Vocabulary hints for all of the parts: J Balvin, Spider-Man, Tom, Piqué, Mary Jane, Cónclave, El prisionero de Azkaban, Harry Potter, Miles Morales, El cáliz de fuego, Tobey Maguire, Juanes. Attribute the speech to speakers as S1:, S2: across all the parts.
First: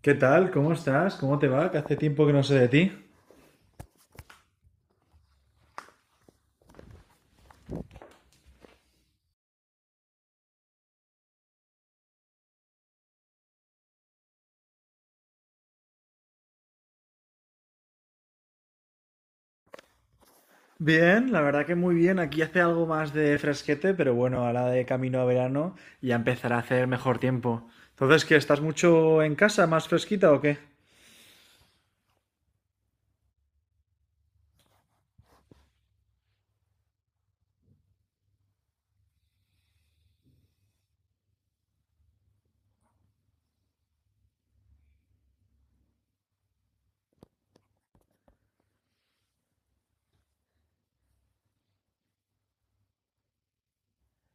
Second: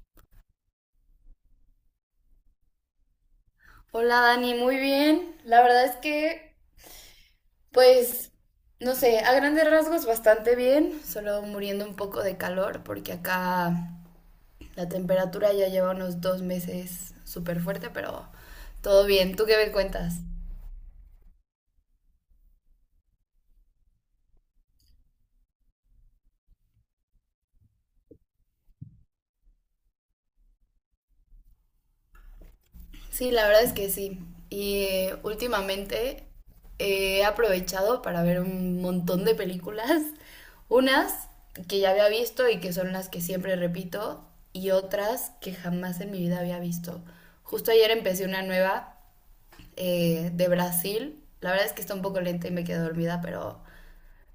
S1: ¿Qué tal? ¿Cómo estás? ¿Cómo te va? Que hace tiempo que no sé de ti.
S2: Hola Dani, muy bien. La verdad es que, pues, no sé, a grandes rasgos bastante bien, solo muriendo un poco de calor porque acá la temperatura ya lleva unos 2 meses súper fuerte, pero todo bien. ¿Tú qué me cuentas?
S1: Bien, la verdad que muy bien. Aquí hace algo más de fresquete, pero bueno, ahora de camino a verano ya empezará a hacer mejor tiempo. Entonces, ¿qué? ¿Estás mucho en casa, más fresquita o qué?
S2: Sí, la verdad es que sí. Y últimamente he aprovechado para ver un montón de películas, unas que ya había visto y que son las que siempre repito, y otras que jamás en mi vida había visto. Justo ayer empecé una nueva de Brasil. La verdad es que está un poco lenta y me quedé dormida, pero,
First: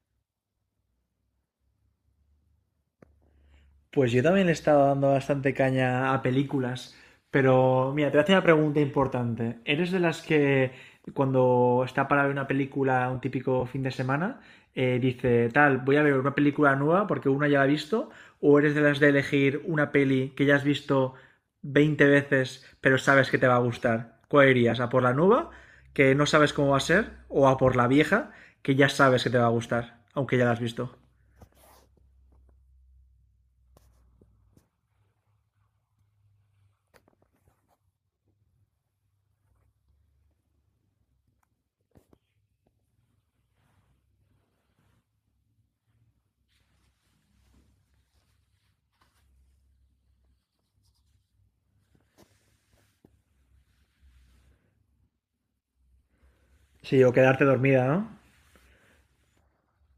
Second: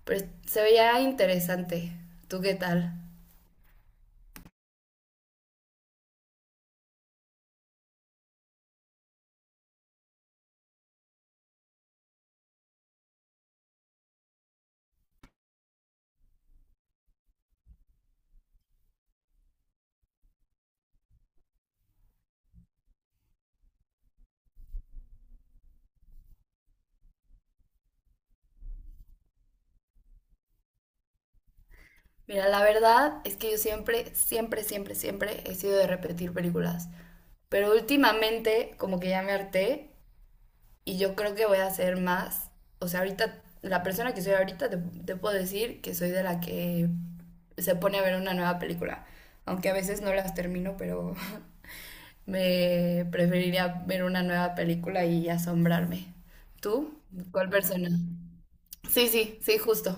S2: pero se veía interesante. ¿Tú qué tal?
S1: Pues yo también le he estado dando bastante caña a películas, pero mira, te voy a hacer una pregunta importante. ¿Eres de las que cuando está para ver una película un típico fin de semana, dice, tal, voy a ver una película nueva porque una ya la he visto? ¿O eres de las de elegir una peli que ya has visto 20 veces pero sabes que te va a gustar? ¿Cuál irías? ¿A por la nueva, que no sabes cómo va a ser? ¿O a por la vieja, que ya sabes que te va a gustar, aunque ya la has visto?
S2: Mira, la verdad es que yo siempre, siempre, siempre, siempre he sido de repetir películas. Pero últimamente como que ya me harté y yo creo que voy a hacer más. O sea, ahorita, la persona que soy ahorita, te puedo decir que soy de la que se pone a ver una nueva película. Aunque a veces no las termino, pero me preferiría ver una nueva película y asombrarme. ¿Tú?
S1: Sí, o quedarte
S2: ¿Cuál
S1: dormida,
S2: persona?
S1: ¿no?
S2: Sí, sí, sí, justo.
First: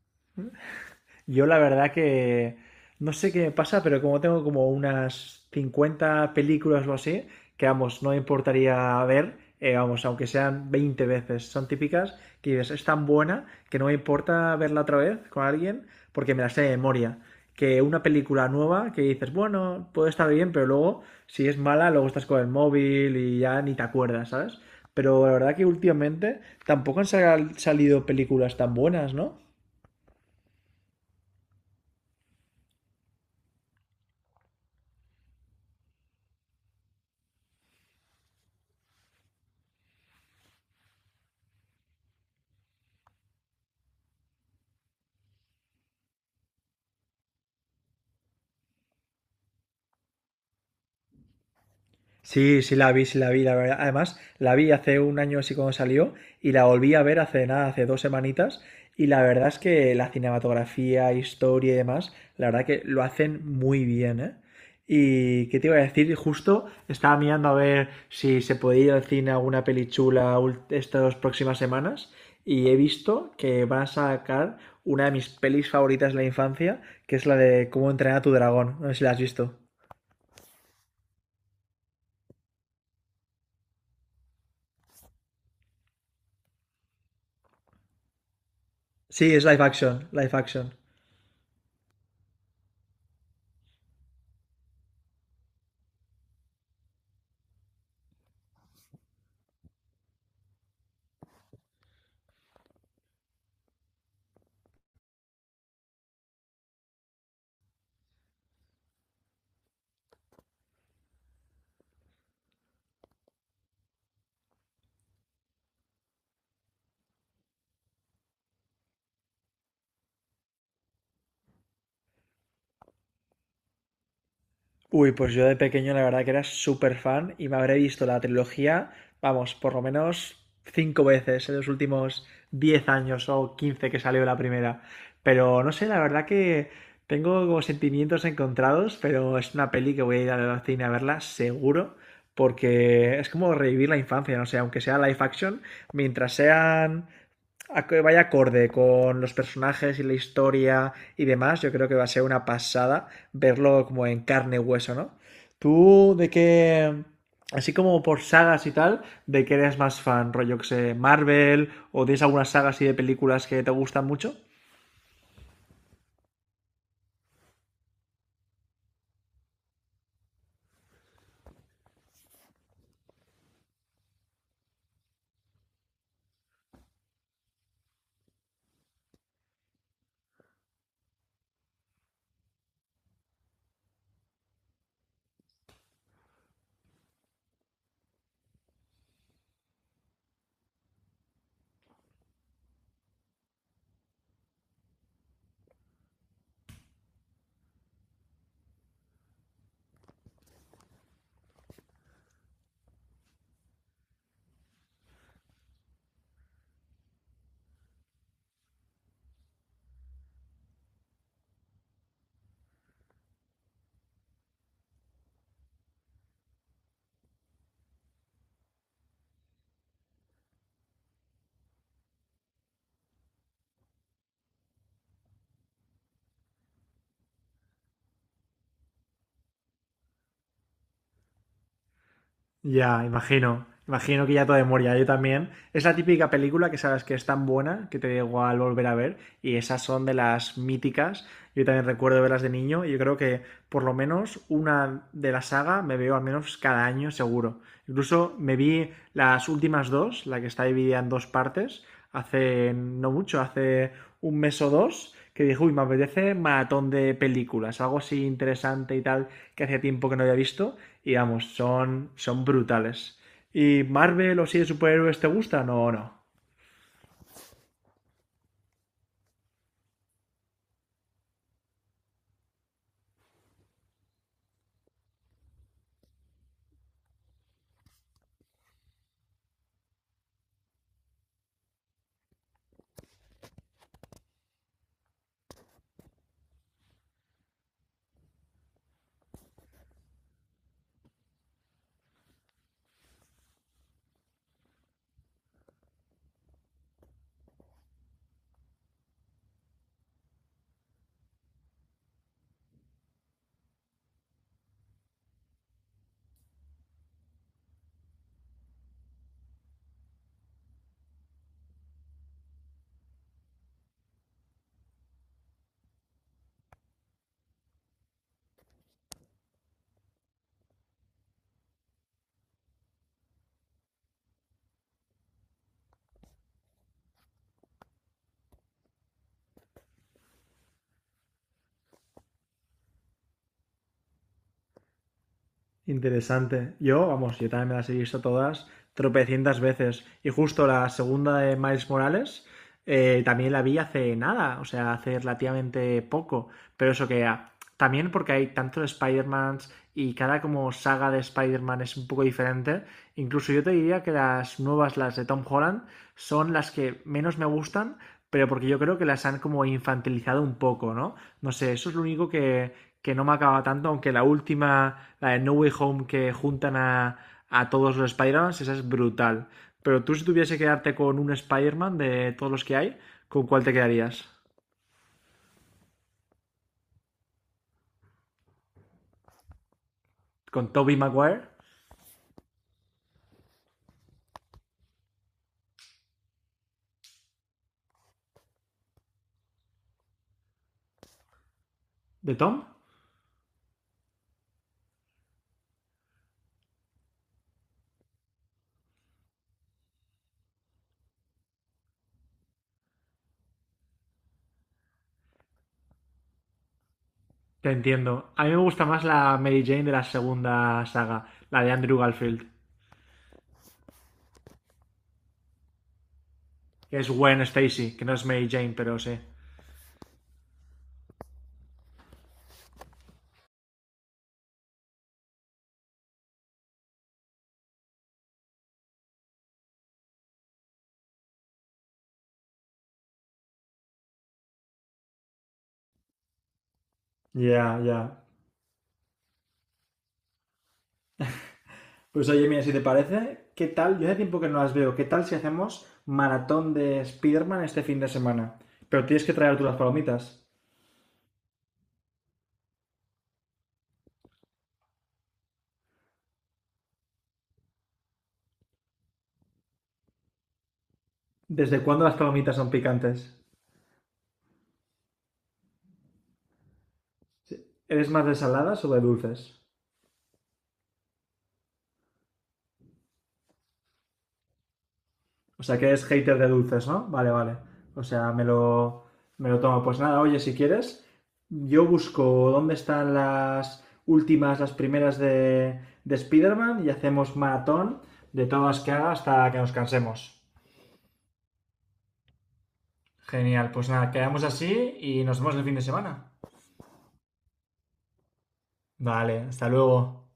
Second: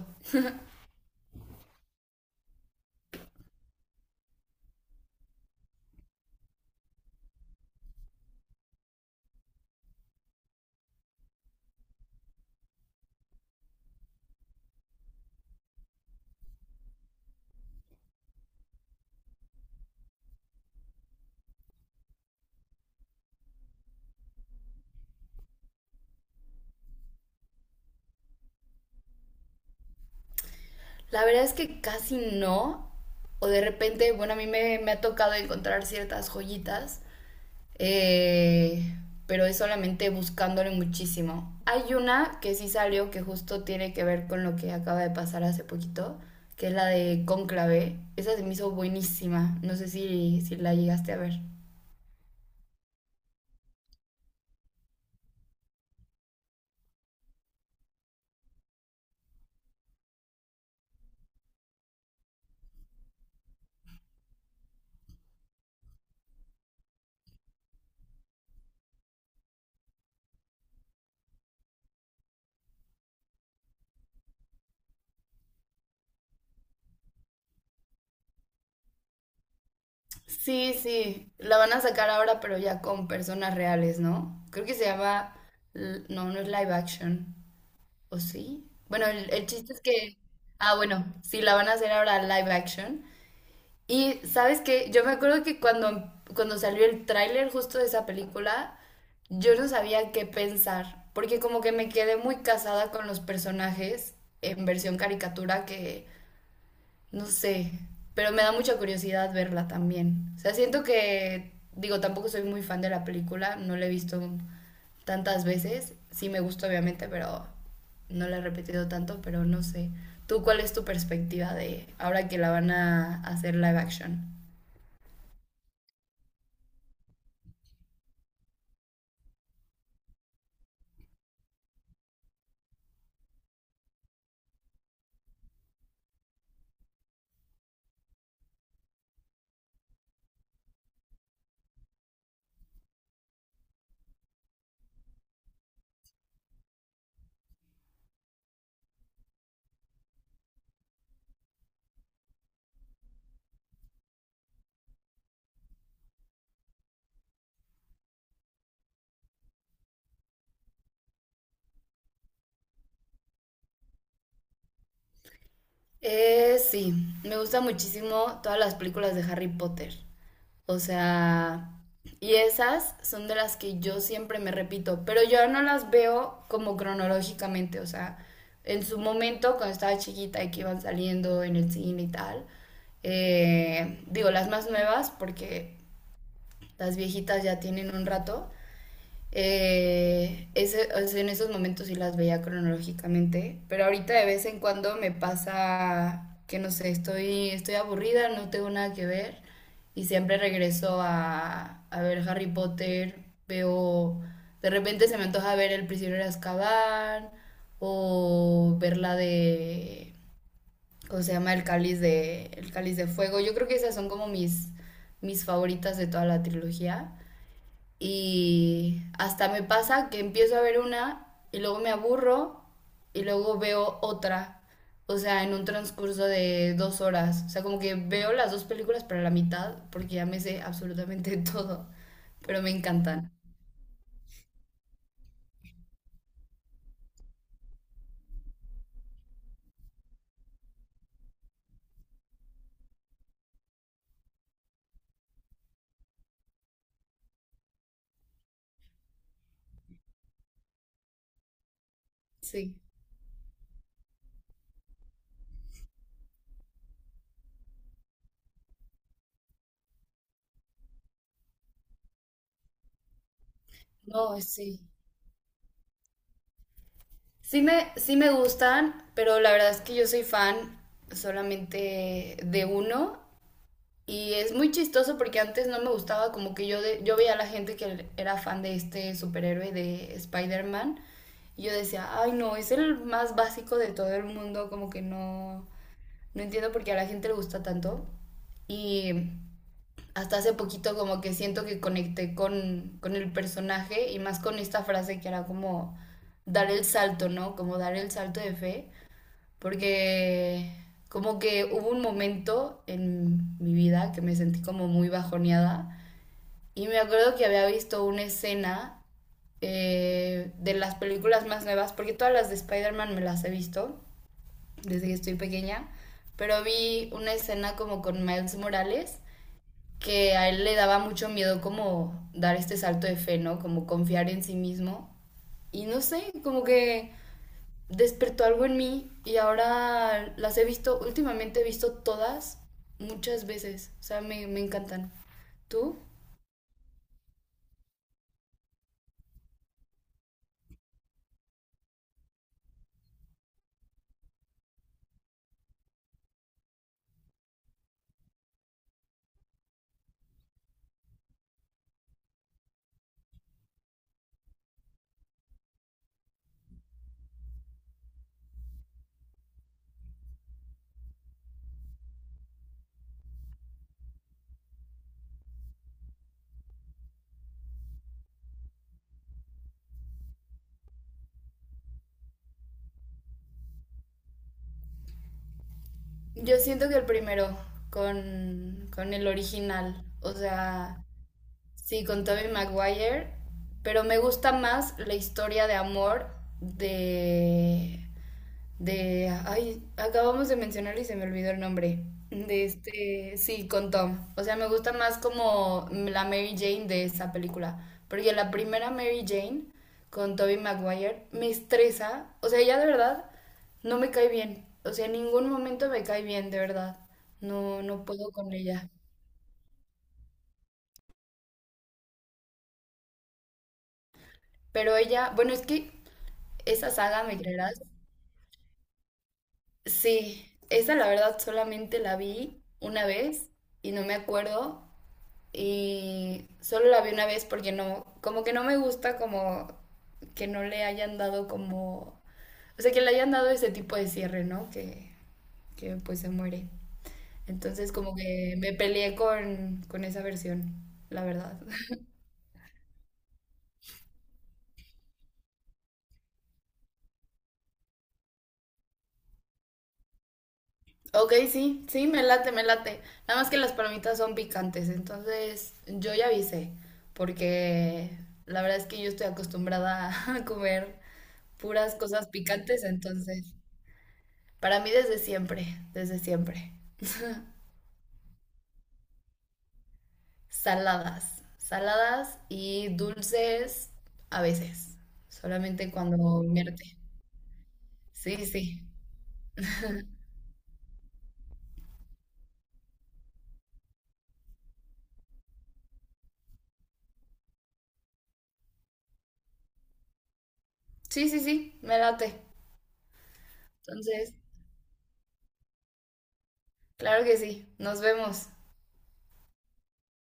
S1: Yo la verdad que no sé qué me pasa, pero como tengo como unas 50 películas o así, que vamos, no me importaría ver, aunque sean 20 veces, son típicas, que dices, es tan buena que no me importa verla otra vez con alguien porque me la sé de memoria. Que una película nueva que dices, bueno, puede estar bien, pero luego, si es mala, luego estás con el móvil y ya ni te acuerdas, ¿sabes? Pero la verdad que últimamente tampoco han salido películas tan buenas, ¿no?
S2: La verdad es que casi no. O de repente, bueno, a mí me ha tocado encontrar ciertas joyitas, eh, pero es solamente buscándole muchísimo. Hay una que sí salió que justo tiene que ver con lo que acaba de pasar hace poquito, que es la de Cónclave. Esa se me hizo buenísima. No sé si la llegaste a ver.
S1: Sí, sí la vi, la verdad. Además, la vi hace un año así cuando salió y la volví a ver hace nada, hace 2 semanitas. Y la verdad es que la cinematografía, historia y demás, la verdad que lo hacen muy bien, ¿eh? Y qué te iba a decir, justo estaba mirando a ver si se podía ir al cine a alguna peli chula estas próximas semanas y he visto que van a sacar una de mis pelis favoritas de la infancia, que es la de Cómo entrenar a tu dragón. No sé si la has visto.
S2: Sí, sí. La van a sacar ahora, pero ya con personas reales, ¿no? Creo que se llama... No, no es live action. ¿O sí? Bueno,
S1: Sí,
S2: el
S1: es live
S2: chiste es
S1: action,
S2: que,
S1: live action.
S2: ah, bueno, sí, la van a hacer ahora live action. Y sabes qué, yo me acuerdo que cuando salió el tráiler justo de esa película, yo no sabía qué pensar, porque como que me quedé muy casada con los personajes en versión caricatura que, no sé, pero me da mucha curiosidad verla también. O sea, siento que, digo, tampoco soy muy fan de la película, no la he visto tantas veces. Sí me gusta, obviamente, pero no la he repetido tanto, pero no sé. ¿Tú cuál es tu perspectiva de ahora que la van a hacer live action?
S1: Uy, pues yo de pequeño la verdad que era súper fan y me habré visto la trilogía, vamos, por lo menos cinco veces en los últimos 10 años o 15 que salió la primera. Pero no sé, la verdad que tengo como sentimientos encontrados, pero es una peli que voy a ir al cine a verla seguro, porque es como revivir la infancia, no sé, aunque sea live action, mientras sean a que vaya acorde con los personajes y la historia y demás, yo creo que va a ser una pasada verlo como en carne y hueso, ¿no? Tú, de qué, así como por sagas y tal, ¿de qué eres más fan, rollo que sé, Marvel, o tienes algunas sagas así de películas que te gustan mucho?
S2: Sí, me gusta muchísimo todas las películas de Harry Potter. O sea, y esas son de las que yo siempre me repito, pero yo no las veo como cronológicamente, o sea, en su momento cuando estaba chiquita y que iban saliendo en el cine y tal, digo las más nuevas porque las viejitas ya tienen un rato, o sea, en esos momentos sí las veía cronológicamente, pero ahorita de vez en cuando me pasa que no sé, estoy aburrida, no tengo nada que ver y siempre regreso a ver Harry Potter, veo, de repente se me antoja ver El prisionero de Azkaban o ver la de, ¿cómo se llama? El cáliz de fuego. Yo creo que esas son como mis favoritas de toda la trilogía. Y hasta me pasa que empiezo a ver una y luego me aburro y luego veo otra. O sea, en un transcurso de 2 horas. O sea, como que veo las dos películas para la mitad porque ya me sé absolutamente todo. Pero me
S1: Ya,
S2: encantan.
S1: imagino. Imagino que ya todo de memoria, yo también. Es la típica película que sabes que es tan buena que te da igual volver a ver y esas son de las míticas. Yo también recuerdo verlas de niño y yo creo que por lo menos una de la saga me veo al menos cada año seguro. Incluso me vi las últimas dos, la que está dividida en dos partes, hace
S2: Sí.
S1: no mucho, hace un mes o dos, que dije, uy, me apetece maratón de películas, algo así interesante y tal que hacía tiempo que no había visto y vamos, son brutales. ¿Y Marvel
S2: No,
S1: o si de
S2: sí.
S1: superhéroes te gustan o no?
S2: Sí me gustan, pero la verdad es que yo soy fan solamente de uno. Y es muy chistoso porque antes no me gustaba, como que yo, yo veía a la gente que era fan de este superhéroe de Spider-Man. Y yo decía, ay no, es el más básico de todo el mundo, como que no, no entiendo por qué a la gente le gusta tanto. Y hasta hace poquito como que siento que conecté con el personaje y más con esta frase que era como dar el salto, ¿no? Como dar el salto de fe porque como que hubo un momento en mi vida que me sentí como muy bajoneada y me acuerdo que había visto una escena de las películas más nuevas, porque todas las de Spider-Man me las he visto desde que estoy pequeña, pero vi una escena como con Miles Morales que a él le daba mucho miedo como dar este salto de fe, ¿no? Como confiar en sí mismo. Y no sé, como que despertó algo en mí y ahora las he visto, últimamente he visto todas muchas veces, o sea, me encantan. ¿Tú?
S1: Interesante. Yo, vamos, yo también me las he visto todas tropecientas veces y justo la segunda de Miles Morales también la vi hace nada, o sea, hace relativamente poco, pero eso que ah, también porque hay tantos Spider-Mans y cada como saga de Spider-Man es un poco diferente. Incluso yo te diría que las nuevas, las de Tom Holland, son las que menos me gustan pero porque yo creo que las han como infantilizado un poco, ¿no? No sé, eso es lo único que no me acaba tanto, aunque la última, la de No Way Home, que juntan a todos los Spider-Man, esa es brutal. Pero tú si tuviese que quedarte con un Spider-Man de todos los que hay, ¿con cuál te quedarías?
S2: Yo siento que el primero, con el original, o
S1: ¿Con Tobey
S2: sea,
S1: Maguire?
S2: sí, con Tobey Maguire, pero me gusta más la historia de amor de ay, acabamos de mencionar y se me olvidó el nombre.
S1: ¿De Tom?
S2: De este, sí, con Tom. O sea, me gusta más como la Mary Jane de esa película. Porque la primera Mary Jane con Tobey Maguire me estresa. O sea, ella de verdad no me cae bien. O sea, en ningún momento me cae bien, de verdad.
S1: Te
S2: No, no puedo
S1: entiendo. A mí
S2: con
S1: me gusta
S2: ella.
S1: más la Mary Jane de la segunda saga, la de Andrew Garfield,
S2: Pero ella, bueno, es que esa
S1: que es
S2: saga, ¿me
S1: Gwen
S2: creerás?
S1: Stacy, que no es Mary Jane, pero sí.
S2: Sí, esa la verdad solamente la vi una vez y no me acuerdo y solo la vi una vez porque no, como que no me gusta como que no le hayan dado como, o sea, que le hayan dado ese tipo de cierre, ¿no? Que pues se muere.
S1: Ya, yeah, ya.
S2: Entonces
S1: Yeah.
S2: como que me peleé con esa versión, la verdad.
S1: Pues oye, mira, si te parece, ¿qué tal? Yo hace tiempo que no las veo. ¿Qué tal si hacemos maratón de Spiderman este fin de semana? Pero tienes que traer tú las palomitas.
S2: Ok, sí, sí, me late, me late. Nada más que las palomitas son picantes, entonces yo ya avisé, porque la verdad es que yo estoy acostumbrada a comer
S1: ¿Desde
S2: puras
S1: cuándo las
S2: cosas
S1: palomitas son
S2: picantes,
S1: picantes?
S2: entonces... Para mí desde siempre, desde siempre.
S1: Sí. ¿Eres más de saladas o de dulces?
S2: Saladas, saladas y dulces a veces,
S1: O sea, que
S2: solamente
S1: eres hater
S2: cuando
S1: de dulces,
S2: mierte.
S1: ¿no? Vale, vale. O sea, me
S2: Sí,
S1: lo,
S2: sí.
S1: me lo tomo. Pues nada, oye, si quieres, yo busco dónde están las últimas, las primeras de, Spiderman y hacemos maratón de todas las que haga hasta que nos cansemos.
S2: Sí, sí, sí, me late.
S1: Genial, pues nada,
S2: Entonces,
S1: quedamos así y nos vemos el fin de semana.
S2: claro que sí. Nos vemos.
S1: Vale, hasta luego.